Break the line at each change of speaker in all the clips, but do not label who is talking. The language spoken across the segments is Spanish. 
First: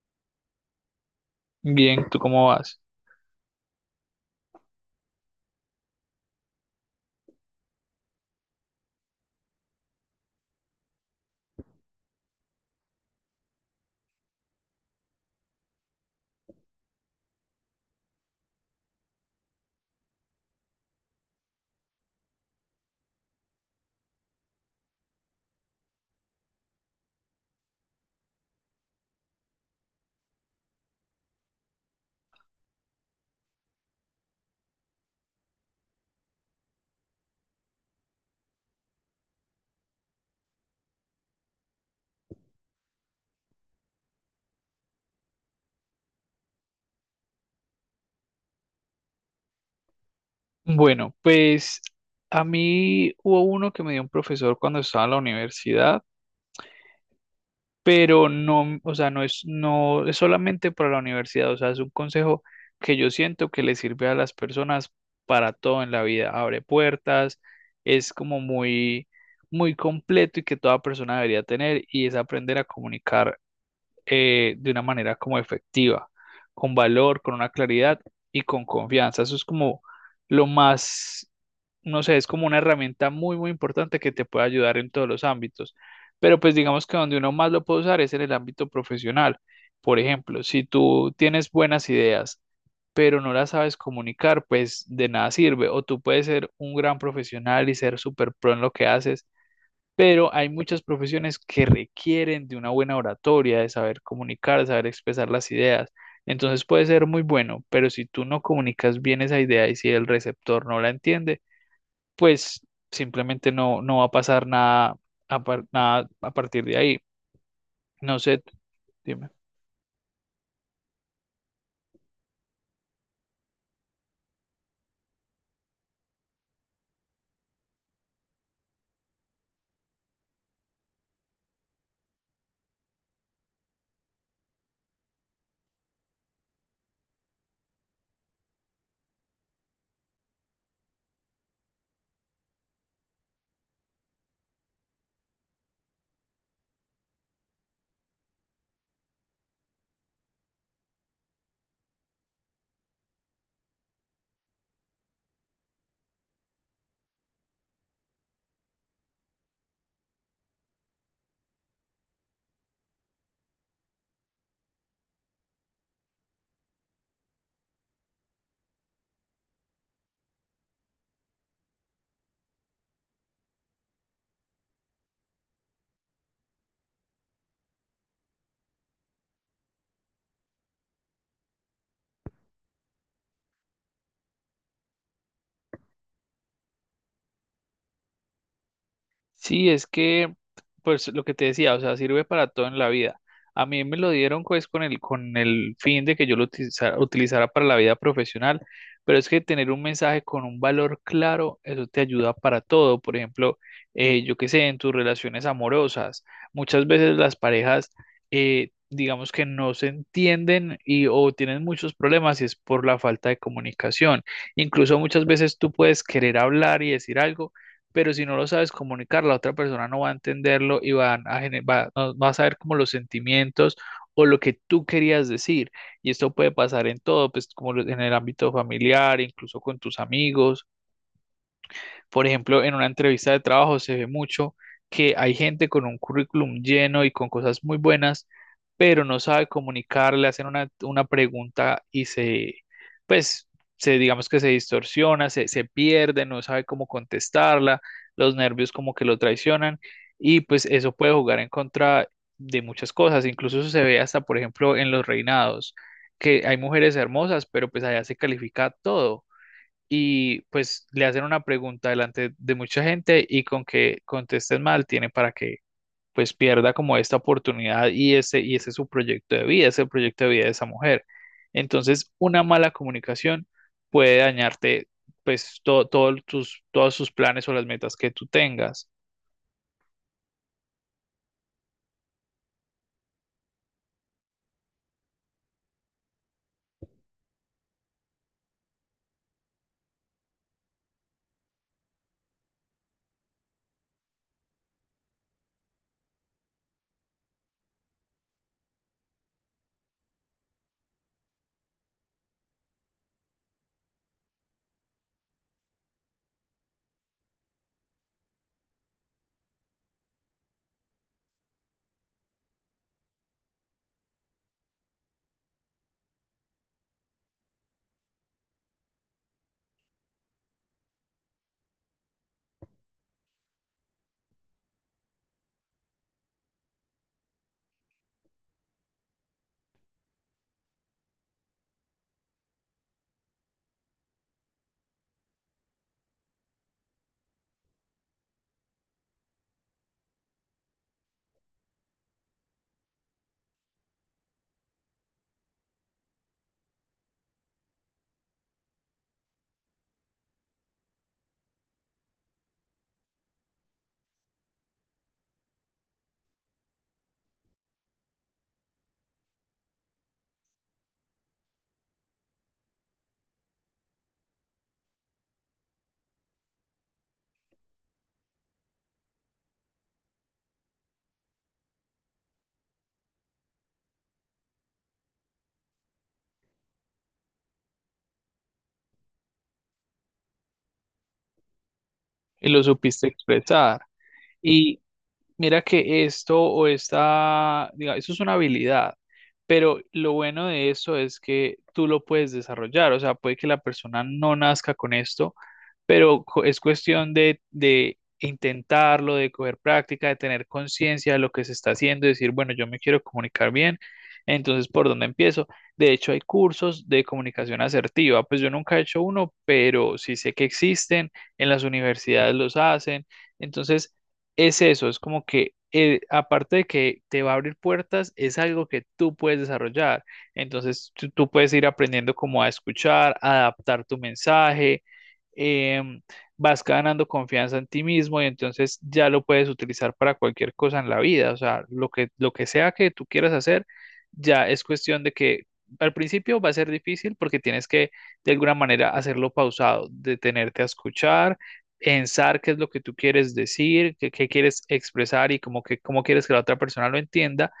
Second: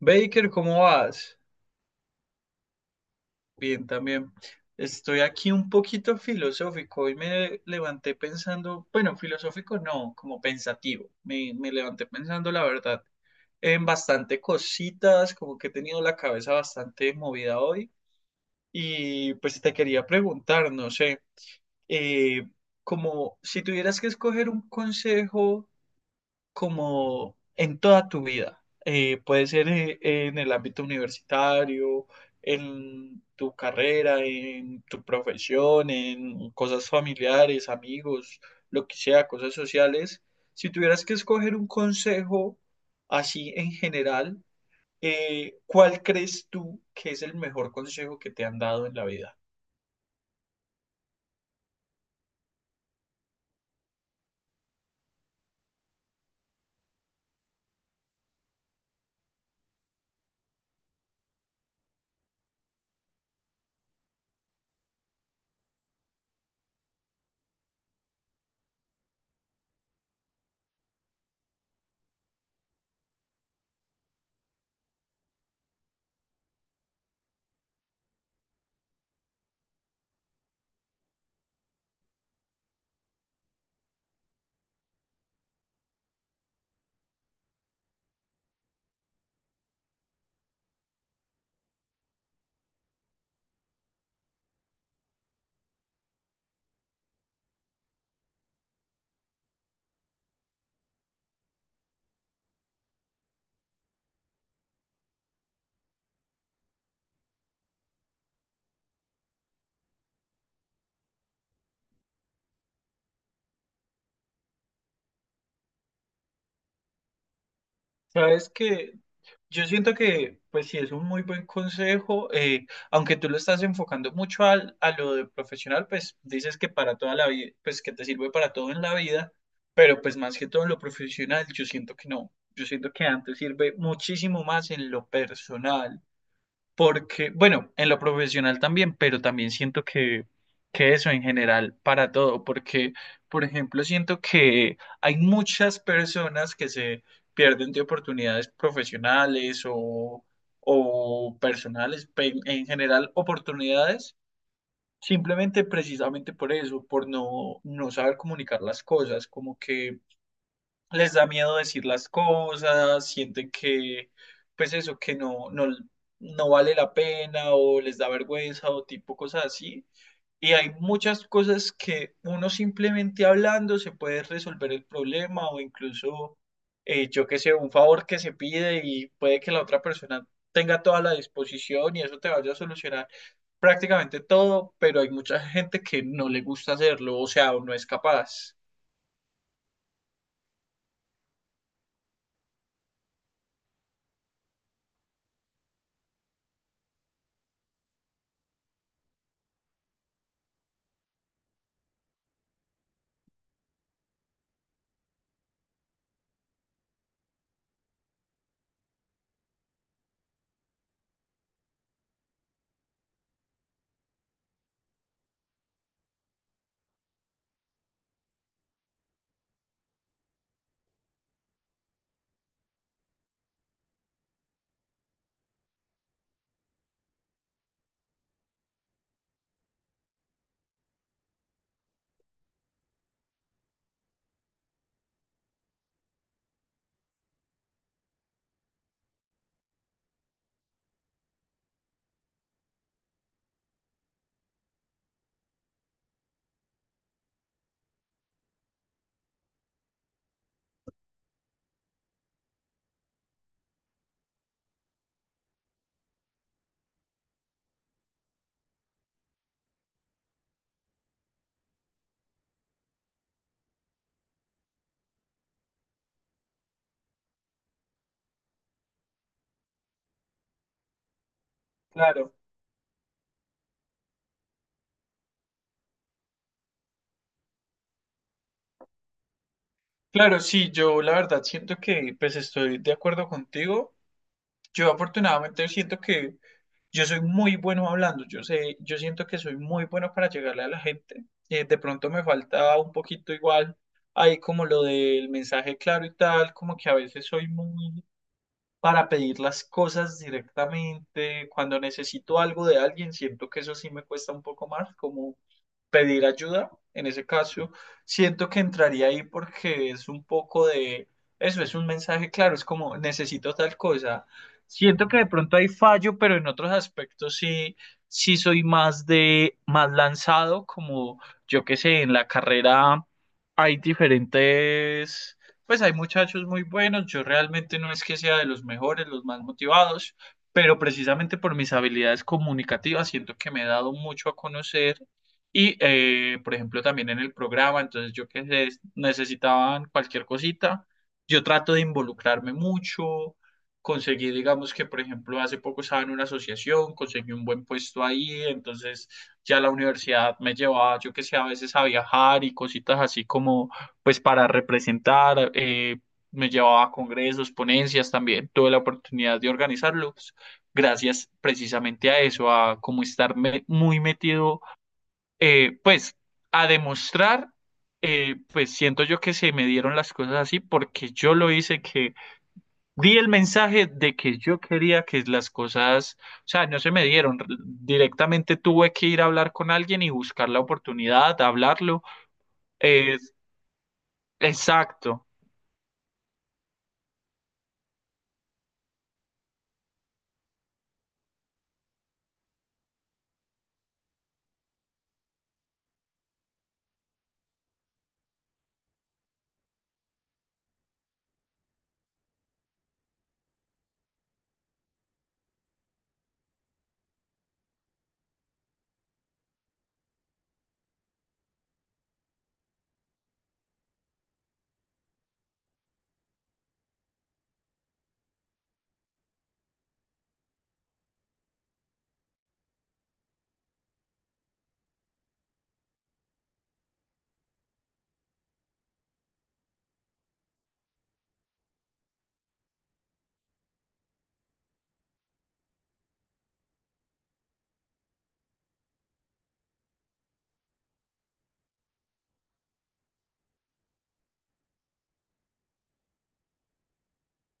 Baker, ¿cómo vas?
Bien, ¿tú cómo vas?
Bien, también. Estoy aquí un poquito filosófico. Hoy me levanté pensando, bueno, filosófico no, como pensativo. Me levanté pensando, la verdad, en bastante cositas, como que he tenido la cabeza bastante movida hoy. Y pues te quería preguntar, no sé, eh, como si tuvieras que escoger un consejo, como en toda tu vida. Puede ser en el ámbito universitario, en tu carrera, en tu profesión, en cosas familiares, amigos, lo que sea, cosas sociales. Si tuvieras que escoger un consejo así en general, ¿cuál crees tú que es el mejor consejo que te han dado en la vida?
Bueno, pues a mí hubo uno que me dio un profesor cuando estaba en la universidad. Pero no, o sea, no es solamente para la universidad, o sea, es un consejo que yo siento que le sirve a las personas para todo en la vida, abre puertas, es como muy completo y que toda persona debería tener, y es aprender a comunicar de una manera como efectiva, con valor, con una claridad y con confianza. Eso es como lo más, no sé, es como una herramienta muy importante que te puede ayudar en todos los ámbitos. Pero pues digamos que donde uno más lo puede usar es en el ámbito profesional. Por ejemplo, si tú tienes buenas ideas pero no las sabes comunicar, pues de nada sirve. O tú puedes ser un gran profesional y ser súper pro en lo que haces, pero hay muchas profesiones que requieren de una buena oratoria, de saber comunicar, de saber expresar las ideas. Entonces puede ser muy bueno, pero si tú no comunicas bien esa idea y si el receptor no la entiende, pues simplemente no va a pasar nada nada a partir de ahí. No sé,
Sabes que
dime.
yo siento que, pues sí, es un muy buen consejo, aunque tú lo estás enfocando mucho a lo de profesional, pues dices que para toda la vida, pues que te sirve para todo en la vida, pero pues más que todo en lo profesional, yo siento que no, yo siento que antes sirve muchísimo más en lo personal. Porque, bueno, en lo profesional también, pero también siento que eso en general para todo, porque, por ejemplo, siento que hay muchas personas que se pierden de oportunidades profesionales o personales, en general oportunidades, simplemente precisamente por eso, por no saber comunicar las cosas, como que les da miedo decir las cosas, sienten que, pues eso, que no vale la pena o les da vergüenza o tipo cosas así. Y hay muchas cosas que uno simplemente hablando se puede resolver el problema o incluso, yo qué sé, un favor que se pide y puede que la otra persona tenga toda la disposición y eso te vaya a solucionar prácticamente todo, pero hay mucha gente que no le gusta hacerlo, o sea, o no es capaz.
Sí, es que, pues lo que te decía, o sea, sirve para todo en la vida. A mí me lo dieron pues con el fin de que yo lo utilizara para la vida profesional, pero es que tener un mensaje con un valor claro, eso te ayuda para todo. Por ejemplo, yo qué sé, en tus relaciones amorosas, muchas veces las parejas, digamos que no se entienden, y o tienen muchos problemas y es por la falta de comunicación. Incluso muchas veces tú puedes querer hablar y decir algo, pero si no lo sabes comunicar, la otra persona no va a entenderlo y van a gener- va, no- no va a saber como los sentimientos o lo que tú querías decir. Y esto puede pasar en todo, pues en el ámbito familiar, incluso con tus amigos. Por ejemplo, en una entrevista de trabajo se ve mucho que hay gente con un currículum lleno y con cosas muy buenas, pero no sabe comunicar, le hacen una pregunta y se, pues, se, digamos que se distorsiona, se pierde, no sabe cómo contestarla, los nervios como que lo traicionan, y pues eso puede jugar en contra de muchas cosas. Incluso eso se ve hasta, por ejemplo, en los reinados, que hay mujeres hermosas, pero pues allá se califica todo, y pues le hacen una pregunta delante de mucha gente y con que contesten mal tiene para que pues pierda como esta oportunidad, y ese es su proyecto de vida, ese proyecto de vida de esa mujer. Entonces,
Claro.
una mala comunicación puede dañarte pues todo tus, todos sus planes o las metas que tú tengas,
Claro, sí, yo la verdad siento que pues estoy de acuerdo contigo. Yo afortunadamente siento que yo soy muy bueno hablando, yo sé, yo siento que soy muy bueno para llegarle a la gente. De pronto me falta un poquito igual ahí como lo del mensaje claro y tal, como que a veces soy muy para pedir las cosas directamente. Cuando necesito algo de alguien, siento que eso sí me cuesta un poco más, como pedir ayuda. En ese caso, siento que entraría ahí porque es un poco de eso, es un mensaje claro, es como necesito tal cosa. Siento que de pronto hay fallo, pero en otros aspectos sí, sí soy más más lanzado, como yo qué sé. En la carrera hay diferentes, pues hay muchachos muy buenos, yo realmente no es que sea de los mejores, los más motivados, pero precisamente por mis habilidades comunicativas siento que me he dado mucho a conocer y, por ejemplo, también en el programa. Entonces, yo que sé, necesitaban cualquier cosita, yo trato de involucrarme mucho, conseguí, digamos que, por ejemplo, hace poco estaba en una asociación, conseguí un buen puesto ahí, entonces ya la universidad me llevaba, yo que sé, a veces a viajar y cositas así, como pues para representar, me llevaba a congresos, ponencias también, tuve la oportunidad de organizarlos gracias precisamente a eso, a como estar muy metido, eh, pues a demostrar, pues siento yo que se me dieron las cosas así porque yo lo hice, que di el mensaje de que yo quería que las cosas, o sea, no se me dieron, directamente tuve que ir a hablar con alguien y buscar la oportunidad, hablarlo.
y lo supiste
eh,
expresar.
exacto.
Mira que esto o esta, diga, eso es una habilidad, pero lo bueno de esto es que tú lo puedes desarrollar. O sea, puede que la persona no nazca con esto, pero es cuestión de intentarlo, de coger práctica, de tener conciencia de lo que se está haciendo, y decir, bueno, yo me quiero comunicar bien, entonces, ¿por dónde empiezo? De hecho, hay cursos de comunicación asertiva. Pues yo nunca he hecho uno, pero sí sé que existen, en las universidades los hacen, entonces... Es eso, es como que aparte de que te va a abrir puertas, es algo que tú puedes desarrollar. Entonces tú puedes ir aprendiendo cómo a escuchar, a adaptar tu mensaje, em, vas ganando confianza en ti mismo, y entonces ya lo puedes utilizar para cualquier cosa en la vida. O sea, lo que sea que tú quieras hacer, ya es cuestión de que al principio va a ser difícil porque tienes que de alguna manera hacerlo pausado, detenerte a escuchar, pensar qué es lo que tú quieres decir, qué quieres expresar, y como que cómo quieres que la otra persona lo entienda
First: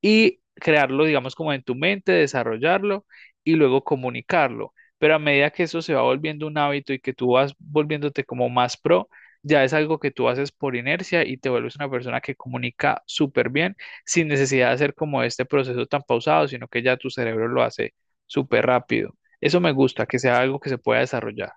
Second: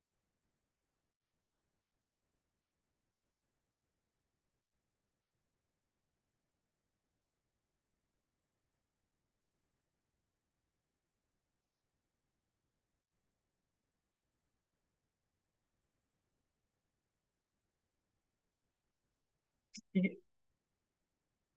y crearlo, digamos, como en tu mente, desarrollarlo y luego comunicarlo. Pero a medida que eso se va volviendo un hábito y que tú vas volviéndote como más pro, ya es algo que tú haces por inercia y te vuelves una persona que comunica súper bien sin necesidad de hacer como este proceso tan pausado, sino que ya tu cerebro lo hace súper rápido. Eso me gusta, que sea algo que se pueda desarrollar.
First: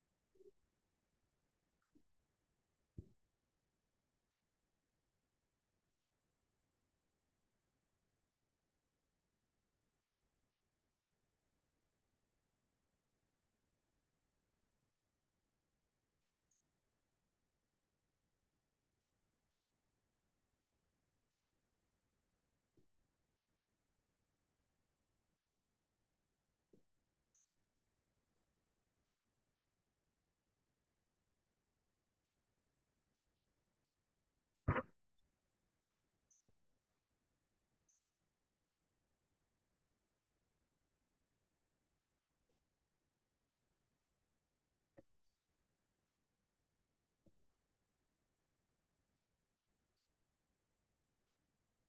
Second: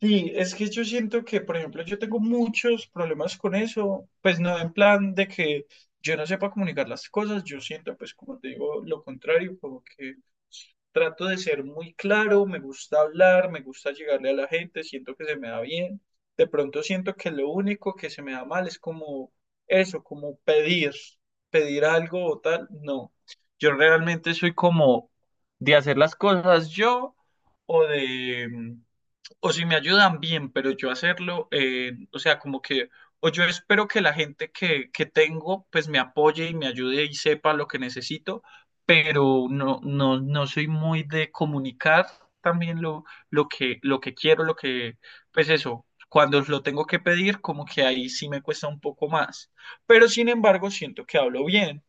Sí, es que yo siento que, por ejemplo, yo tengo muchos problemas con eso, pues no en plan de que yo no sepa comunicar las cosas, yo siento, pues como te digo, lo contrario, como que trato de ser muy claro, me gusta hablar, me gusta llegarle a la gente, siento que se me da bien, de pronto siento que lo único que se me da mal es como eso, como pedir, pedir algo o tal, no, yo realmente soy como de hacer las cosas yo, o de, o si me ayudan bien, pero yo hacerlo, o sea, como que, o yo espero que la gente que tengo, pues me apoye y me ayude y sepa lo que necesito, pero no soy muy de comunicar también lo que quiero, lo que, pues eso, cuando lo tengo que pedir, como que ahí sí me cuesta un poco más, pero sin embargo siento que hablo bien.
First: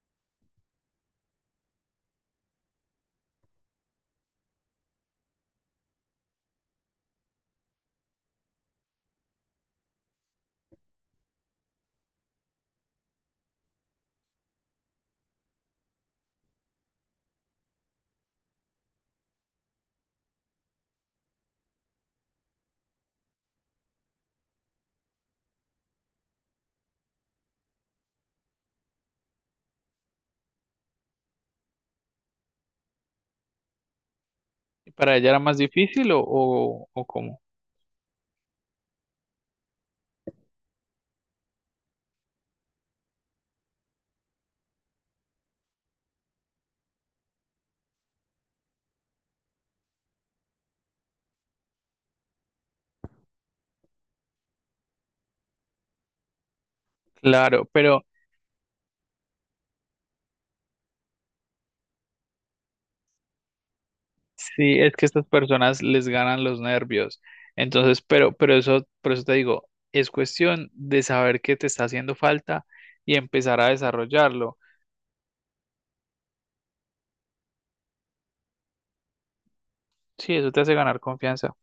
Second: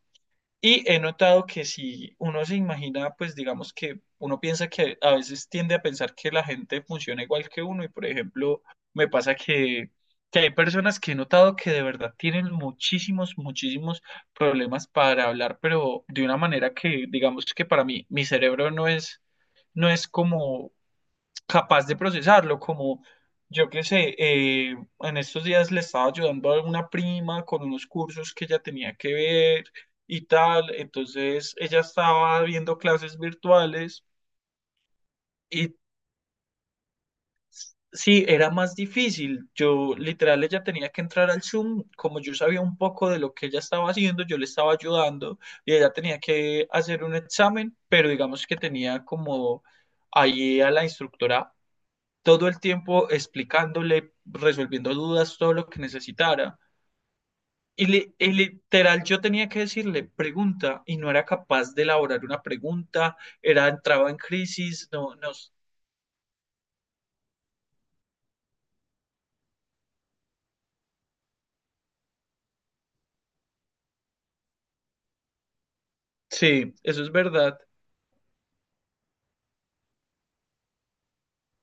Y he notado que si uno se imagina, pues digamos que uno piensa que a veces tiende a pensar que la gente funciona igual que uno, y por ejemplo me pasa que hay personas que he notado que de verdad tienen muchísimos, muchísimos problemas para hablar, pero de una manera que digamos que para mí mi cerebro no es, no es como capaz de procesarlo, como yo qué sé, en estos días le estaba ayudando a una prima con unos cursos que ella tenía que ver y tal, entonces ella estaba viendo clases virtuales
¿Y para ella era más
y
difícil, o cómo?
sí, era más difícil, yo literal, ella tenía que entrar al Zoom, como yo sabía un poco de lo que ella estaba haciendo, yo le estaba ayudando y ella tenía que hacer un examen, pero digamos que tenía como... Ahí a la instructora todo el tiempo explicándole, resolviendo dudas, todo lo que necesitara.
Claro,
Y,
pero
y literal, yo tenía que decirle pregunta y no era capaz de elaborar una pregunta, era, entraba en
sí,
crisis,
es que
no,
estas
no.
personas les ganan los nervios. Entonces, pero eso, por eso te digo, es cuestión de saber qué te está haciendo falta y empezar a desarrollarlo.
Sí, eso es verdad.
Sí, eso te hace ganar confianza.